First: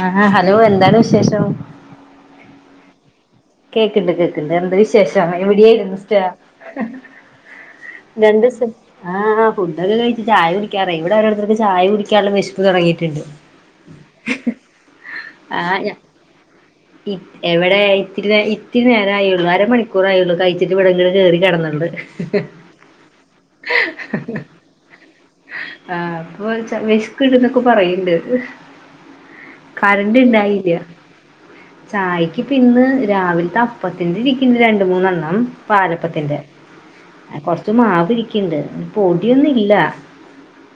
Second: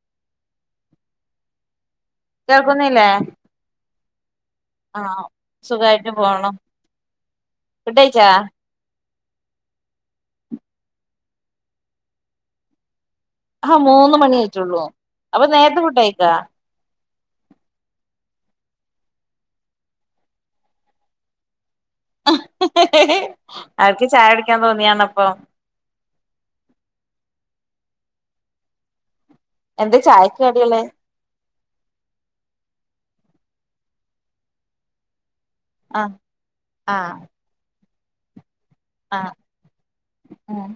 ആഹാ hello എന്താണ് വിശേഷം? കേൾക്കുന്നില്ലേ? കേക്ക്‌ണ്ട് കേക്ക്‌ണ്ട് എന്താ ആഹ് വിശേഷം? സുഖായിട്ട് എവിടെയായിരുന്നുസ്റ്റ? പോണു ഫുഡഴിച്ചാ രണ്ട്സ ആഹ് ഫുഡൊക്കെ കഴിച്ചു ചായ കുടിക്കാറായി. ഇവിടെ ഓരോരുത്തർക്ക് ചായ കുടിക്കാനുള്ള വിശപ്പ് തുടങ്ങിയിട്ടുണ്ട്. ആഹ് മൂന്ന് മണി ആയിട്ടുള്ളൂ. അപ്പൊ ആഹ് നേരത്തെ ഞ ഫുഡയിക്കാ? ഇ എവിടെ ഇത്തിരി നേ ഇത്തിരി നേരം ആയുള്ളു അരമണിക്കൂറായുള്ളൂ കഴിച്ചിട്ട് വിടങ്ങനെ കേറി കടന്നണ്ട്. അവർക്ക് ചായ കുടിക്കാൻ തോന്നിയാണപ്പം ആഹ് അപ്പൊ ച്ച വെഷ്ക്ക്ണ്ട്ന്നൊക്കെ പറയണ്ട് എന്താ കറണ്ട് ചായക്ക് ഇണ്ടായില്ല. കടികള് ചായയ്ക്ക് പിന്ന് രാവിലത്തെ അപ്പത്തിന്റെ ഇരിക്കുന്നു രണ്ടു മൂന്നെണ്ണം ആഹ് പാലപ്പത്തിന്റെ. ആഹ് കൊറച്ച് മാവ് ഇരിക്കണ്ട് പൊടിയൊന്നും ഇല്ല. ആഹ്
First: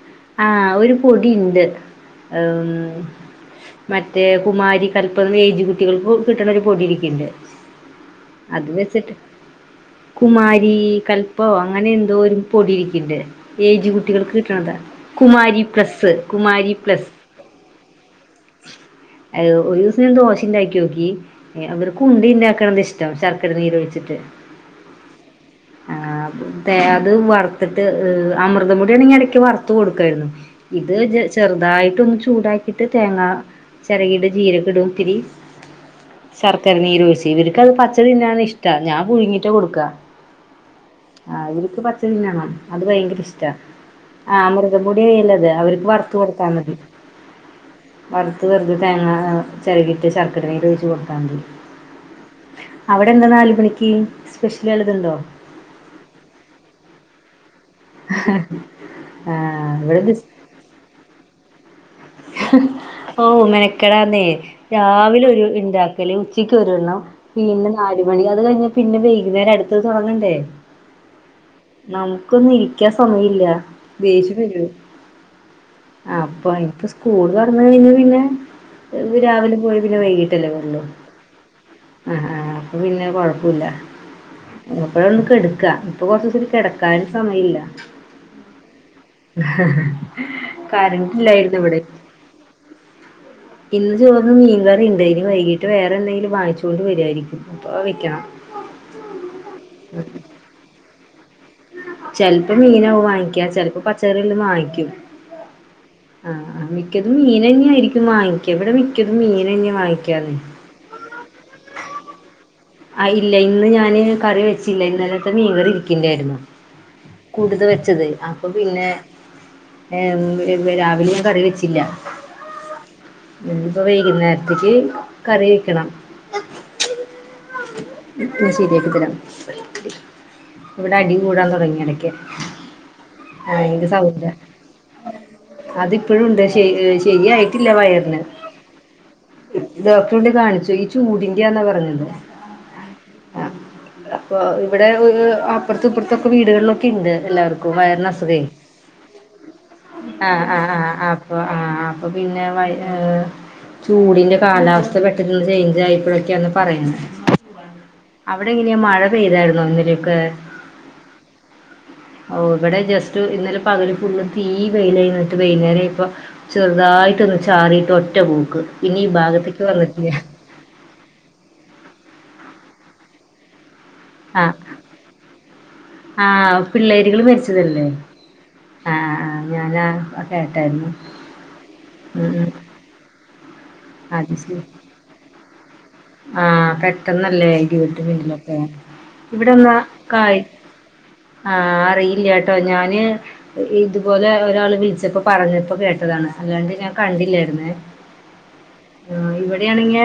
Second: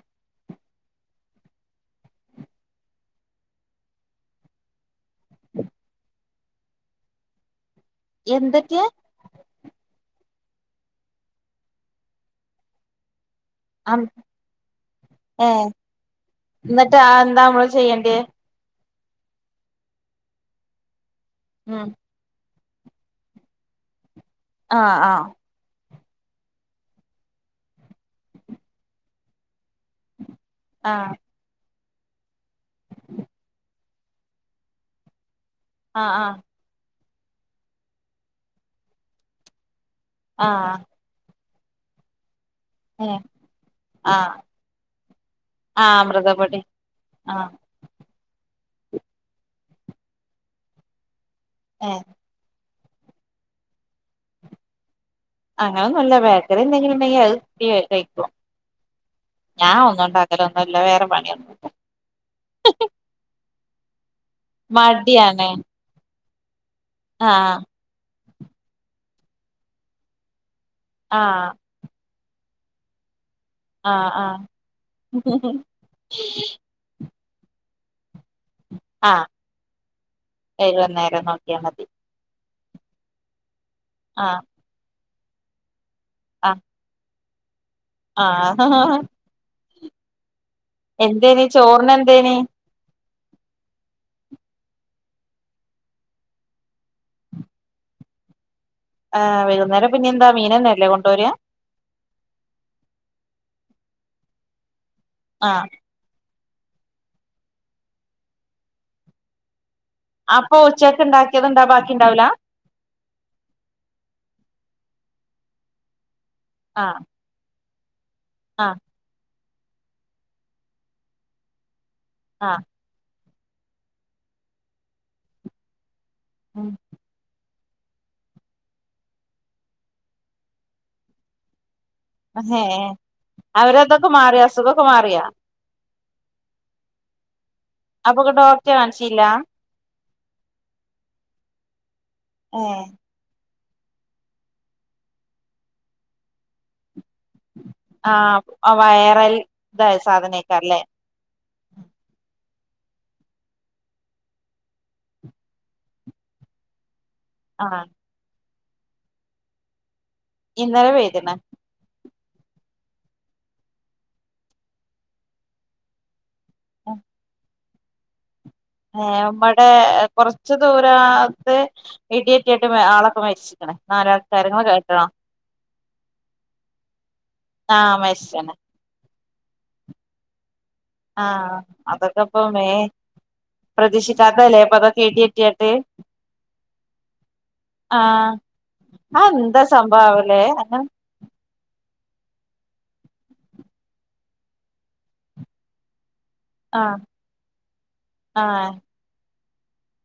ആഹ് ഒരു പൊടി ഇണ്ട്. മറ്റേ കുമാരി തല്പ്പ ഏജ് കുട്ടികൾക്ക് കിട്ടണ ഒരു പൊടി ഇരിക്കണ്ട് അത് എന്തൊക്കെയാ വെച്ചിട്ട് കുമാരി കല്പം അങ്ങനെ എന്തോ ഒരു പൊടിയിരിക്കണ്ട് ഏജ് കു ആഹ് കിട്ടണ്ട. കുമാരി ഏഹ് പ്രസ് കുമാരി എന്നിട്ട് പ്ലസ് ആഹ് എന്താ നമ്മള് ചെയ്യേണ്ടിയേ അഹ് ഒരു ദിവസം ഞാൻ ദോശ ഇണ്ടാക്കിയോക്കി. ഉം അവർക് ഉണ്ടിണ്ടാക്കണത് ഇഷ് ഷ്‌ടം ശർക്കര നീര് ഒഴിച്ചിട്ട്. ആഹ് ആഹ് ആഹ് തേ അത് വറുത്തിട്ട് അമൃതം [unintelligible] ഇടയ്ക്ക് വറുത്തു കൊടുക്കായിരുന്നു. ഇത് ആഹ് ചെറുതായിട്ടൊന്ന് ചൂടാക്കിട്ട് തേങ്ങ ചെരകിയത് ജീരകം ഇടും ഇത്തിരി ആഹ് ആഹ് ശർക്കര നീരോഴിച്ച് ഇവര്ക്കത് പച്ചതിന്നാണ് ഇഷ്ട ഞാ പുഴുങ്ങിറ്റാ കൊടുക്കാ ആഹ് ആഹ് ഇവര്ക്ക് പച്ചതിന്നണം അത് ഏഹ് ഭയങ്കര ഇഷ്ട ആഹ് അമൃതം പൊടി ആയാലത് അവർക്ക് ആഹ് വറുത്ത് കൊടുത്താ അമൃതപൊടി മതി ആഹ് വറുത്ത് വെറു തേങ്ങ ചെറകിട്ട് ശർക്കര നീര് ഒഴിച്ചു കൊടുത്താമതി ഏഹ് അവിടെ എന്താ നാലു മണിക്ക്? സ്പെഷ്യൽ വല്ലതും ഉണ്ടോ? അങ്ങനൊന്നും അല്ല. ബേക്കറി എന്തെങ്കിലും ഉണ്ടെങ്കി അത് [unintelligible] കഴിക്കും. ആ ഞാൻ ഇവിടെ ഒന്നും ബിസ് ഉണ്ടാക്കലൊന്നൂല്ല. വേറെ പണിയൊന്നൂല്ല. ഓഹ് മെനക്കേടാന്നേ. രാവിലെ ഒരു മടിയാണ് ഉണ്ടാക്കല്. ഉച്ചയ്ക്ക് ഒരെണ്ണം. ആഹ് പിന്നെ നാലുമണി. അത് കഴിഞ്ഞാ പിന്നെ വൈകുന്നേരം. അടുത്തത് തുടങ്ങണ്ടേ. ആഹ് നമുക്കൊന്ന് ഇരിക്കാൻ സമയില്ല. ആഹ് ദേഷ്യം ആഹ് വരും. അപ്പൊ ഇനിപ്പ സ്കൂൾ തുറന്ന് കഴിഞ്ഞാ പിന്നെ ആഹ് രാവിലെ പോയി പിന്നെ വൈകീട്ടല്ലേ വരളു വൈകുന്നേരം നോക്കിയാ മതി ആഹ് ആഹ് അപ്പ പിന്നെ കൊഴപ്പുല്ല ആഹ് അപ്പോഴാ ഒന്ന് കെടക്കാ. ഇപ്പൊ കൊറച്ചൂസായിട്ട് ആഹ് കിടക്കാനും സമയില്ല. ആഹ് എന്തേനി കറൻ്റില്ലായിരുന്നു ഇവിടെ. ചോറിന് എന്തേനി? ഇന്ന് ചോറിന് മീൻകറി ഉണ്ട്. വൈകീട്ട് വേറെ എന്തെങ്കിലും വാങ്ങിച്ചു കൊണ്ട് വരുവായിരിക്കും അപ്പെ വെക്കണം. ആഹ് വൈകുന്നേരം പിന്നെ എന്താ മീന ന്നെ അല്ലേ കൊണ്ടുവരാ. ചെലപ്പോ മീനാവും വാങ്ങിക്ക. ചിലപ്പോ പച്ചക്കറി വെല്ലതും വാങ്ങിക്കും. ആഹ്. ആഹ് ആഹ് മിക്കതും മീനന്നെ ആയിരിക്കും വാങ്ങിക്കാ. ഉവിടെ മിക്കതും മീനന്നെ വാങ്ങി അപ്പൊ ഉച്ചയ്ക്ക് ഉണ്ടാക്കിയത് എന്താ ബാക്കി ഉണ്ടാവില്ല? ആഹ് ഇല്ല ഇന്ന് ഞാന് കറി വെച്ചില്ല. ഇന്നലത്തെ മീൻകറി ഇരിക്ക്ണ്ടായിരുന്നു. ആഹ്. കൂടുതൽ വെച്ചത്. അപ്പൊ ആഹ് പിന്നെ ഏഹ് രാവിലെയും കറി വെച്ചില്ല. ആഹ്. ഇന്നിപ്പൊ വൈകുന്നേരത്തേക്ക് കറി വെക്കണം. ഉം ഇവിടെ അടി കൂടാൻ തുടങ്ങി ഇടക്കേ. അഹേ. അവരതൊക്കൊക്കെ മാറിയാ. അസുഖ ഒക്കെ മാറിയാ. അതിപ്പോഴും ഉണ്ട് ശരി ശരിയായി ട്ടില്ല വയറിന്. അപ്പൊക്കെ ഡോക്ടറെ കാണിച്ചില്ല ഡോക്ടറെ കൊണ്ട് കാണിച്ചു. ഈ ചൂടിന്റെയാന്നാ പറഞ്ഞത്. ഏഹ്. ആഹ്. അപ്പൊ ഇവിടെ അപ്പുറത്തിപ്പുറത്തൊക്കെ വീടുകളിലൊക്കെ ഉണ്ട്. എല്ലാവർക്കും. വയറിനസുഖേ ആഹ് വൈറൽ ഇതായ ആഹ് ആഹ് സാധനേക്കാരല്ലേ ആഹ് ആഹ് അപ്പൊ പിന്നെ വയ് ഏഹ്. ചൂടിൻ്റെ കാലാവസ്ഥ പെട്ടന്ന് ഒന്ന് ചേയ്ഞ്ചായപ്പോഴൊക്കെയാന്ന് പറയുന്നെ. ആഹ്. അവിടെ എങ്ങനെയാ മഴ പെയ്തായിരുന്നോ ഇന്നലെയൊക്കെ? ഇന്നലെ പെയ്തെണ്. ഓഹ് ഇവിടെ ജസ്റ്റ് ഇന്നലെ പകല് ഫുള്ള് തീ വെയിൽ ആയിരുന്നു. എന്നിട്ട് വൈകുന്നേരം ആയപ്പൊ ചെറുതായിട്ടൊന്ന് ചാറിയിട്ട് ഒറ്റ പോക്ക്. പിന്നെ ഈ ഭാഗത്തേക്ക് ഇബടെ വന്നിട്ടില്ല കുറ റച്ച് ദൂരാത്ത് ഇടിവെട്ടീട്ട് ആളൊക്കെ മരിച്ചിക്കണ്. ആഹ് നാലാൾക്കാരങ്ങൾ നിങ്ങൾ കെ ആഹ് പിള്ളേരുകള് മരിച്ചതല്ലേ. ആഹ് മരിച്ചണ് ആഹ് ആഹ് ഞാനാ കേട്ടായിരുന്നു. ആഹ് ഉം ഉം അതൊക്കൊപ്പമേ അത് ശരി പ്രതീക്ഷിക്കാത്തതല്ലേ അപ്പൊ അതൊക്കെ ഇടി വെട്ടിക്കണ്ട് ആഹ് പെട്ടെന്നല്ലേ ഇടിവെട്ടും ആഹ് മിന്നലൊക്കെ അത് എന്താ ഇവിടെന്ന് സംഭവാവല്ലേ കായ് അങ്ങനെ ആഹ് അറിയില്ലാട്ടോ. ഞാന് ഇതുപോലെ ഒരാള് വിളിച്ചപ്പോ പറഞ്ഞപ്പോ കേട്ടതാണ്. അല്ലാണ്ട് ഞാൻ ആഹ് കണ്ടില്ലേരുന്ന്. ആഹ് ഇവിടെയാണെങ്കി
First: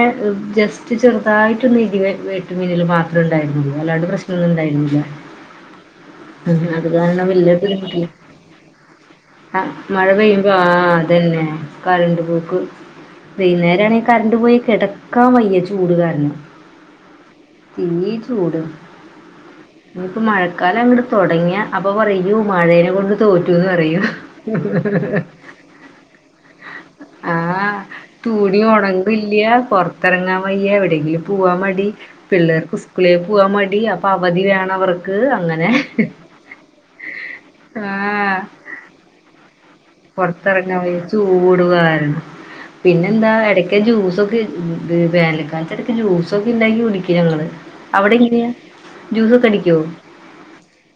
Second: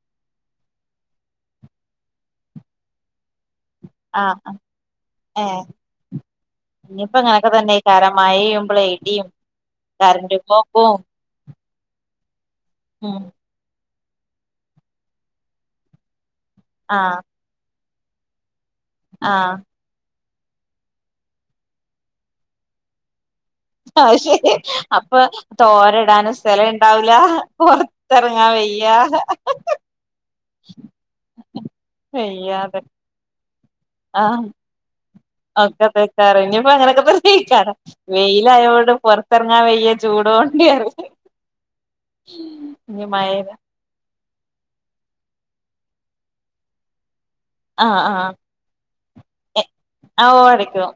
ജസ് സ്റ്റ് ചെറുതായിട്ടൊന്ന് ഇടിവെ വെട്ടും മിന്നലും മാത്രം ഉണ്ടായിരുന്നുള്ളൂ. അല്ലാണ്ട് ആഹ് പ്രശ്നൊന്നും ആഹ് ഇണ്ടായിരുന്നില്ല. ഏഹ് അത് ഇനിയിപ്പോ കാരണം ഇങ്ങനൊക്കെ വല്യ ബദ്ധിമുട്ടി തന്നെക്കാരം മഴെയ്യുമ്പളെ ഇടിയും ആ മഴ കരണ്ട് പെയ്യുമ്പോ ആ പോക്കും അതന്നെ കറണ്ട് പോക്ക് ഉം വൈന്നേരം ആണെങ്കിൽ കറണ്ട് പോയി കെടക്കാൻ വയ്യ ചൂട് കാരണം ആഹ പിന്നിം ചൂട് ആഹ ഇനിയിപ്പോ മഴക്കാലം അങ്ങട് തൊടങ്ങിയ അപ്പൊ പറയൂ യൂ മഴേനെ കൊണ്ട് തോറ്റുന്ന് പറയൂ അത് ശരി അപ്പൊ തോരടാനും സ്ഥലം ഇണ്ടാവൂല ആഹ പൊറത്തിറങ്ങാൻ തുണി വയ്യ ഒണങ്ങ്ല്ല പൊറത്തിറങ്ങാൻ പറ്റു യ്യ എവിടെങ്കിലും പോവാ മടി പിള്ളേർക്ക് സ്കൂളെ പോവാൻ മടി ആഹ അവധി വേണം അവർക്ക് അങ്ങനെ ഒക്കെതേക്കാരം ഇനിപ്പോ അങ്ങനെക്കെ തന്നെക്കാരം ആ വെയിലായോട് പൊർ ത്തെർങ്ങാ വെയ്യ പൊർത്തിറങ്ങാൻ വയ്യ ചൂട് കാരണം ഇനി മഴ പിന്നെന്താ എടക്ക് ക്കെ ജൂസൊക്കെ വേനൽക്കാലത്തടെക്കെ ജ്യൂസൊക്കെ ഇണ്ടാക്കി കുടിക്കും ഞങ്ങള് ആഹ് ആഹ് അവിടെങ്ങനെയാ ജ്യൂസൊക്കെ എ അടിക്കുവോ ആ ഓ അരക്കും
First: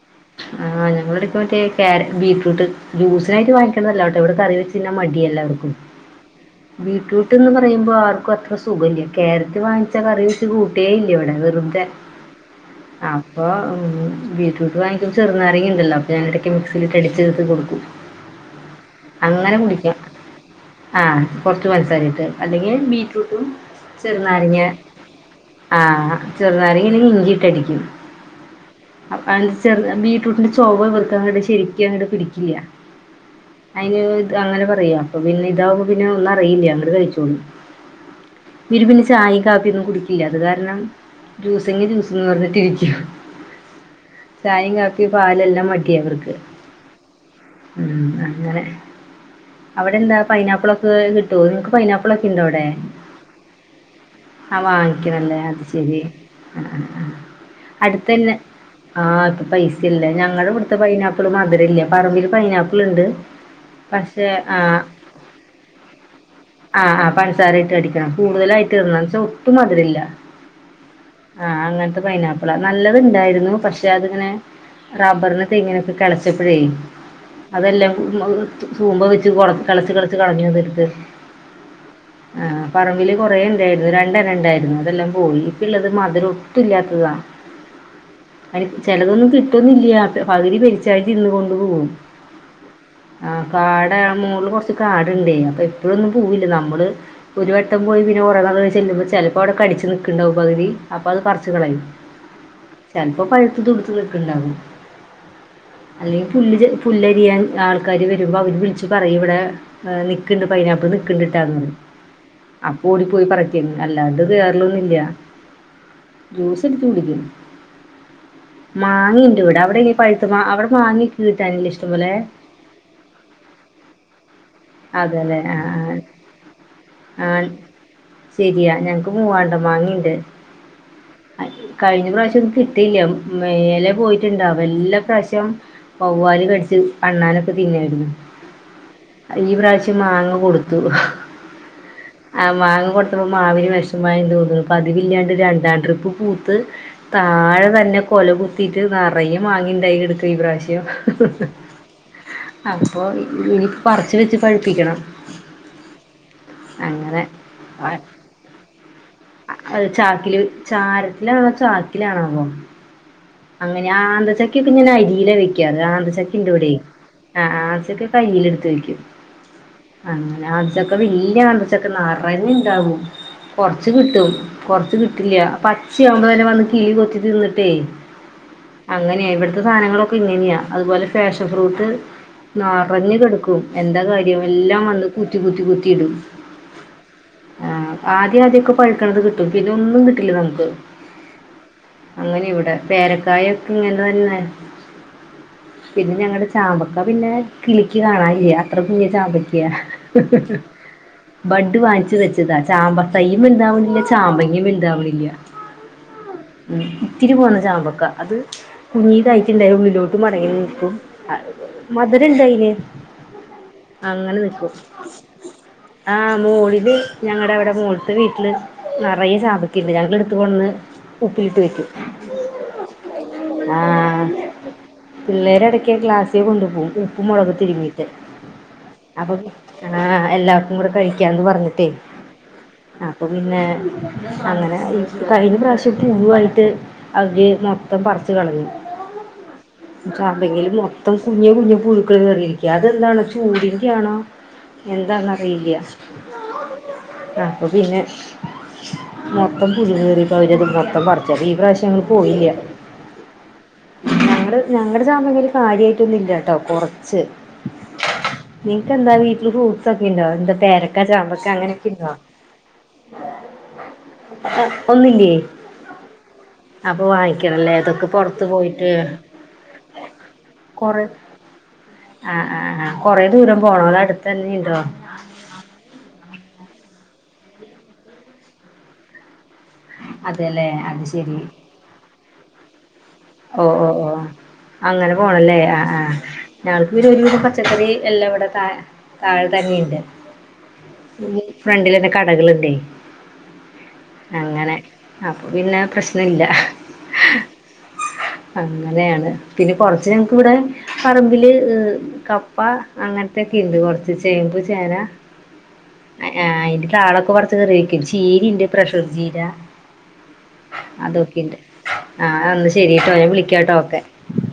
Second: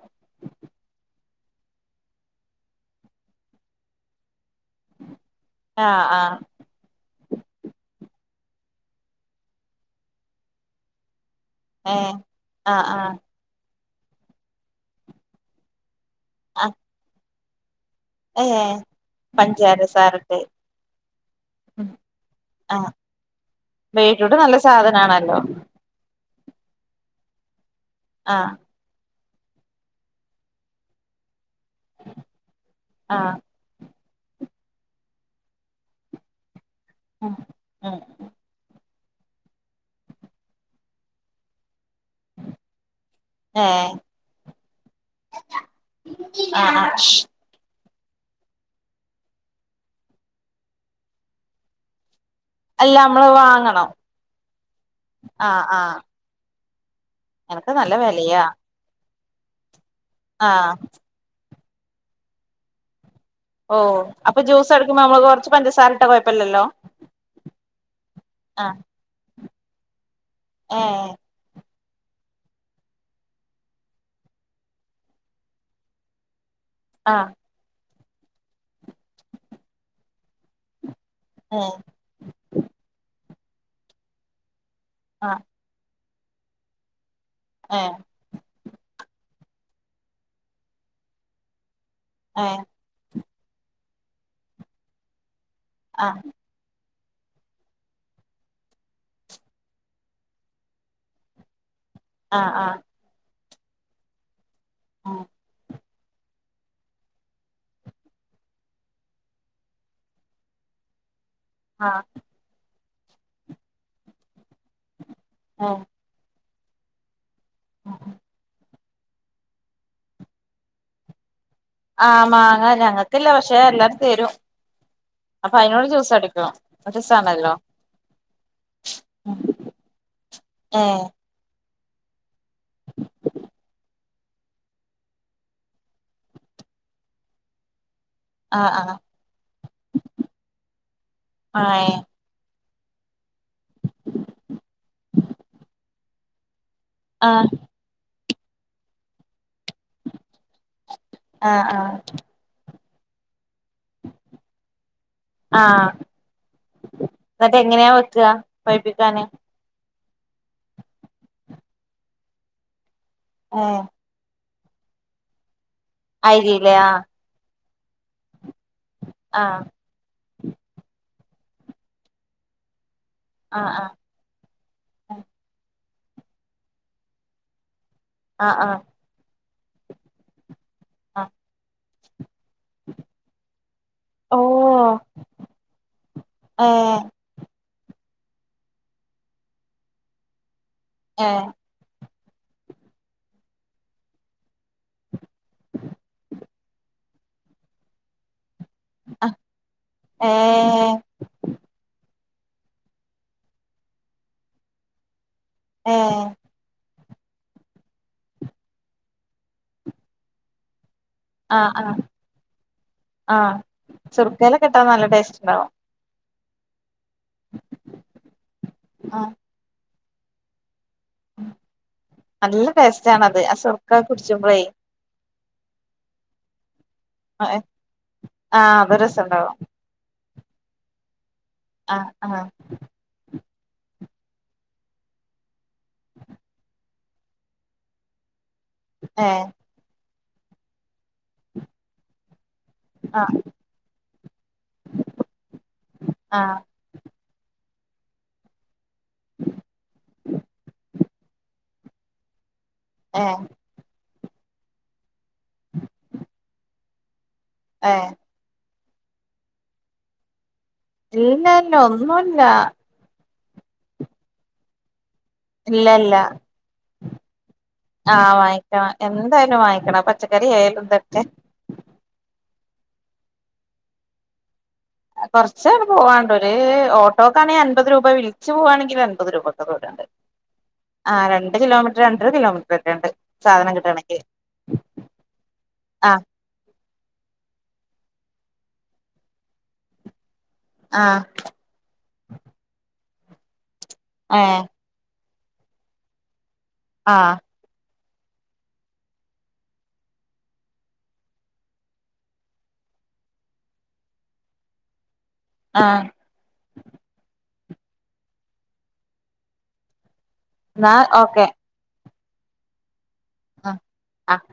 ആഹ് ഞങ്ങളെടക്ക് മറ്റേ കാര ബീറ്റ്റൂട്ട് ജ്യൂസിനായിട്ട് വാങ്ങിക്ക ല്ലട്ടോ ഇവിടെ കറി വെച്ചിന്നാൻ മടി എല്ലാർക്കും ആഹ ആഹ ബീറ്റ്റൂട്ട്ന്ന് പറയുമ്പോൾ ആർക്കും അത്ര സുഖല്ല കാരറ്റ് വാങ്ങിച്ച കറി വെച്ച് കൂട്ടേ ഇല്ല ഇവിടെ വെറു തെ ഏഹ് ആഹ് ആഹ് അപ്പൊ ബീറ്റ്റൂട്ട് വാങ്ങിക്കുമ്പ ചെറുനാരങ്ങ ഇണ്ടല്ലോ അ ഞാനിടയ്ക്ക് മിക്സിയിലിട്ട് അടിച് ഇത് കൊടുക്കും ഏ പഞ്ചാര സാരൊക്കെ ആഹ കൊർച്ച് പൻസാരട്ട് അല്ലെങ്കിൽ ആഹ് ബീറ്റ്റൂട്ടും ചെറുനാരങ്ങ ആണല്ലോ ആ ചെറുനാരങ്ങ ഇല്ലെങ്കി ഇഞ്ചിട്ടടിക്കും ആഹ അപ്പ അൽ ചെർ ബീട്രൂട്ടിന്റെ ചൊവ ഇവര്ക്കാ അങ്ങട് ശരിക്കും അങ്ങട്ട് പിടിക്കില്ല ആഹ അയിന് അങ്ങനെ പറയാ അപ്പൊ പിന്നെ ഇതാവുമ്പോ പിന്നെ ഒന്നും അറിയില്ല അങ്ങട് ഉം കഴിച്ചോളും ഉം ഇവരു പിന്നെ ചായയും കാപ്പിയൊന്നും കുടിക്കില്ല അത് കാരണം ജൂസെങ്ങെ ജ്യൂസ്ന്ന് പറഞ്ഞിട്ടിരിക്കും ഏഹ് ചായിം കാപ്പിം പാലെല്ലാം മടിയ ഇവർക്ക് ആഹ ആഹ ഉ അങ്ങനെ അവിടെ എന്താ പൈനാപ്പിളൊക്കെ കിട്ടോ നിങ്ങൾക്ക് പൈനാപ്പിളൊക്കെ ഇണ്ടോ അവ് ടെ അല്ല നമ്മള് വാങ്ങണം ആ വാങ്ങിക്കണല്ലേ അത് ആഹ് ആഹ് ശരി ആ എനക്ക് നല്ല അടുത്തന്നെ വെലയാ ആ ഇപ്പ പൈസ ഇല്ല ഞങ്ങളുടെ ആഹ് ഇവ്ടുത്തെ പൈനാ പ്പ്ള് മധുരല്ല പറമ്പിൽ പൈനാപ്പിൾ ഇണ്ട് ഓ പക്ഷേ അപ്പൊ ജ്യൂസ് ആഹ അടിക്കുമ്പോ നമ്മള് കൊറച്ച് പഞ്ചസാരട്ടാ കൊഴപ്പല്ലല്ലോ ആ ആ പഞ്ചസാര ഇട്ടടിക്ക- ആ കൂടുതലായിട്ട്ടണം ന്നച്ച ഒട്ടും മധുരില്ല അഹ ആഹ അങ്ങനത്തെ പൈനാപ്പിളാ നല്ലത്ണ്ടായിരുന്നു പക്ഷെ അതിങ്ങനെ- റബ്ബറിനും, തേങ്ങിനൊക്കെ കെളച്ചപ്പഴേ- ആഹാ. അതെല്ലാം തൂമ്പ വെച്ച് കളച്ച്, കിളച്ച് കളഞ്ഞു. [unintelligible] ഉം. ആഹ പറമ്പില് കൊറേണ്ടായിരുന്നു, രണ്ടനണ്ടായിരുന്നു, അതെല്ലാം ആഹ് പോയി. ള്ളത് മധുരൊട്ടുല്ലാത്തതാ- ആഹാ. അനി ചെലതൊന്നും കിട്ട്ന്നില്ല, പകുതി പെരിച്ചായി ഇന്ന് കൊണ്ടു പോവും. ഹേ. ആഹാ കാട മോള്ല് കൊറച്ച് കാടുണ്ടേ, അപ്പോ എപ്പോഴൊന്നും ആഹ് പോവില്ല നമ്മള്. ഒരു വട്ടം പോയി പിന്നെ കുറേനാൾ ചെല്ലുമ്പോ ചിലപ്പോ അവിടെ കടിച്ച് നിക്കുണ്ടാവുംപകുതി, അപ്പോ അത് പറിച്ച് കളയും. ആഹാ ആഹാ. ചിലപ്പോ പഴുത്ത് തുടുത്ത് നിക്ക്ണ്ടാവും, ആഹാ. അല്ലെ പുല്ല്- പുല്ലരിയാൻ ആൾക്കാർ വരുമ്പോൾ അവർ വിളിച്ച് പറയും, ഇവിടെ നിക്കുന്നുണ്ട് പൈനാപ്പിൾ നിക്ക്ണ്ടട്ടാ. ആഹാ. അപ്പോ ഓടിപ്പോയി പറക്കും, അല്ലാണ്ട് കേറലൊന്നും ഇല്ല. ആഹാ. ജ്യൂസ് അടിച്ചുകുടിക്കും. ആഹാ ആഹാ. മാങ്ങ ഇണ്ട് ഇവിടെ അവിടെ ഇ- പഴുത്ത അവിടെ മാങ്ങ കിട്ടാനില്ലേ? ആഹാ മാങ്ങ ഞങ്ങൾക്കില്ല പക്ഷെ, എല്ലാരും തരും. അതല്ലേ അപ്പോ ആ അയിനോട് ആ ജ്യൂസ് അടക്കും മസണല്ലോ. ശെരിയാ ഞങ്ങൾക്ക് മൂവാണ്ടൻ മാങ്ങയുണ്ട്. ആഹാ. കഴിഞ്ഞ പ്രാവശ്യം ഒന്നും കിട്ടില്ല, മേലെ പോയിട്ടുണ്ടാവും എല്ല പ്രാവശ്യം- വവ്വാല് കടിച്ച്, അണ്ണാനൊക്കെ തിന്നുവായിരുന്നു. ആഹാ ആഹാ ഈ പ്രാവശ്യം മാങ്ങ കൊടുത്തു. ആഹ് ആഹാ മാങ്ങ കൊടുത്തപ്പോൾ മാവിന് വെഷമായി തോന്നുന്നു. പതിവില്ലാണ്ട് രണ്ടാം ട്രിപ്പ് പൂത്ത്- ഏഹ് താഴെ തന്നെ കൊല കുത്തീട്ട്- നെറയും മാങ്ങ ഉണ്ടായി കിടക്ക ഈ പ്രാവശ്യം. ആഹ് ആഹ് അപ്പോ ഇനി പറിച്ച് വെച്ച് പഴിപ്പിക്കണം. ആഹാ. എന്നിട്ട് എങ്ങനെയാ വെക്കുക പഴിപ്പിക്കാന്. അത് ചാക്കില് ചാരത്തിലാണോ? ചാക്കിലാണാവോ? ഏഹ് അങ്ങനെ ആന്തച്ചക്കയൊക്കെ- ഞാൻ അരില വെക്കാ. അത് ആന്തച്ചക്ക ഉണ്ട് ഇവിടെ. അരിയിലെ ആഹ് ആഹാ ആഹാ ആവശ്യക്ക കയിൽ എടുത്ത് വയ്ക്കും. ആഹാ. അങ്ങനെ ആന്തച്ചക്ക വല്ല്യ- ആന്തച്ചക്ക നെറഞ്ഞും ഇണ്ടാവും, ആഹ് കൊറച്ച് ആഹ് കിട്ടും. കൊറച്ച് കിട്ടില്ല പച്ചയാവുമ്പോ- തന്നെ വന്ന് കിളി കൊത്തി തിന്നട്ടേ. ആഹാ ആഹാ. അങ്ങനെയാ ഇവിടുത്തെ- സാധനങ്ങളൊക്കെ ഇങ്ങനെയാ, അതുപോലെ ആഹ് ഫാഷൻ ഫ്രൂട്ട്- നെറഞ്ഞു കിടക്കും എന്താ കാര്യം? എല്ലാം ഓഹ് വന്ന് കൂത്തി, കൂത്തി കൂത്തിയിടും. ഏഹ് ആഹാ ആദ്യം ആദ്യമൊക്കെ പഴുക്കണത് കിട്ടും, പിന്നെ ഒന്നും കിട്ടില്ല നമുക്ക്. ഏ. അങ്ങനെയ ഇവിടെ, പേരക്കായ ഒക്കെ ഇങ്ങനെ തന്നെ. പിന്നെ ഞങ്ങളടെ ചാമ്പക്ക പിന്നെ കിളിക്ക് കാണാനില്ല. അത്ര കുഞ്ഞ് ആഹ് ചാമ്പക്കയ. ഏഹ് ബഡ് വാങ്ങിച്ചു വെച്ചതാ, ചാമ്പത്തൈയ്യും വലുതാവണില്ല, ചാമ്പങ്ങയും വലുതാവണില്ല. ഏഹ് ഉം ഇത്തിരി പോന്ന ചാമ്പക്ക അത് കുഞ്ഞിതായിട്ട്ണ്ടായ ഉള്ളിലോട്ട് മടങ്ങി നിൽക്കും ആഹ് ആഹ് മധുരം ഇണ്ട് അയിന് ആഹ് അങ്ങനെ സുർക്കേലൊക്കെ നിക്കും ഇട്ടാ നല്ല ടേസ്റ്റ് ഉണ്ടാവും ആഹ് മോളില് ഞങ്ങടെ അവിടെ മോളിത്ത വീട്ടില് ആഹ് നിറയെ ചാമ്പക്ക ഉണ്ട് ഞങ്ങള് കൊണ്ട് വന്ന് ഉപ്പിലിട്ട് വെക്കും നല്ല ടേസ്റ്റാണത് ആ സുർക്കക്കെ കുടിച്ച്മ്പൊളേ പിള്ളേരെടക്കെ ക്ലാസ്സി കൊണ്ടു പോകും ഉപ്പ് മുളകും ആഹ് തിരുമീട്ട് അത് അപ്പൊ രസണ്ടാവും ആഹ് എല്ലാവർക്കും കൂടെ കഴിക്കാന്ന് പറഞ്ഞു ആഹ്‌ ആഹ്‌ അപ്പൊ പിന്നെ അങ്ങനെ കഴിഞ്ഞ പ്രാവശ്യം പൂവായിട്ട് അതീ മൊത്തം പറച്ച് കളഞ്ഞു ഏഹ് ചാമ്പങ്ങയില് മൊത്തം കുഞ്ഞ് കുഞ്ഞ് പുഴുക്കൾ കേറീരിയിക്ക അതെന്താണോ ആഹ് ചൂടിന്റെയാണോ എന്താന്നറിയില്ല ആഹ് അപ്പൊ പിന്നെ മൊത്തം പുഴു കയറി ഇപ്പം അവരത് മൊത്തം പറിച്ച ഈ പ്രാവശ്യം പോയില്ല ആഹ് ഞങ്ങള് ഞങ്ങടെ ചാമ്പങ്ങയിൽ കാര്യമായിട്ടൊന്നും ഇല്ലാട്ടോ കൊറച്ച് ഏഹ് നിനക്കെന്താ വീട്ടില് ഫ്രൂട്ട്സ് ഒക്കെ ഉണ്ടോ എന്താ പേരക്ക ചാമ്പക്ക ഇല്ല ഇല്ല അങ്ങനൊക്കെ ഉണ്ടോ ഒന്നുല്ല ആഹ്‌ ഒന്നില്ലേ ഇല്ല ഇല്ല അതൊക്കെ ആഹ് പൊറത്ത് പോയിട്ട് വാങ്ങിക്കണം എന്തായാലും വാങ്ങിക്കണം പച്ചക്കറി കൊറെ ഏന്തൊക്കെ ആഹ് ആഹ് ആഹ് കൊറേ ദൂരം പോണോ അതൊ അടുത്തന്നെ ഇണ്ടോ കൊറച്ചട് പോവാണ്ട് ഒരു ഓട്ടോക്കാണെങ്കിൽ അൻപത് രൂപ വിളിച്ചു പോവാണെങ്കിൽ അൻപത് രൂപ പോരാണ്ട് അതെല്ലേ അത് ആഹ് ശെരി രണ്ട് കിലോമീറ്റർ രണ്ടര കിലോമീറ്റർ ഒക്കെ ഉണ്ട് ഓ സാധനം ഓ ഓ കിട്ടണെങ്കി അങ്ങനെ പോണല്ലേ ആഹ് ആഹ് ഞങ്ങൾക്ക് ഒരു വിധം പച്ചക്കറി എല്ലാം ഇവിടെ ത താഴെ തന്നെയുണ്ട് ആഹ് ഫ്രണ്ടിലത്തെ കടകള്ണ്ടെ ഏഹ് അങ്ങനെ അപ്പൊ പിന്നെ പ്രശ്ന ഇല്ല ആഹ് അങ്ങനെയാണ് പിന്നെ കൊറച്ച് ഞങ്ങക്ക് ഇവിടെ പറമ്പില് കപ്പ അങ്ങനത്തെക്കെ ഇണ്ട് കൊറച്ച് ചേമ്പ് ചേന ആഹ് അയിന്റെ താളൊക്കെ കുറച്ച് കറി വെക്കും ചീരഇണ്ട് പ്രഷർ ചീര എന്നാ ഓക്കെ അതൊക്കെണ്ട് ആഹ് എന്ന ശെരിട്ടോ ഞൻ വിളിക്കാട്ടോ ഓക്കെ ആഹ്‌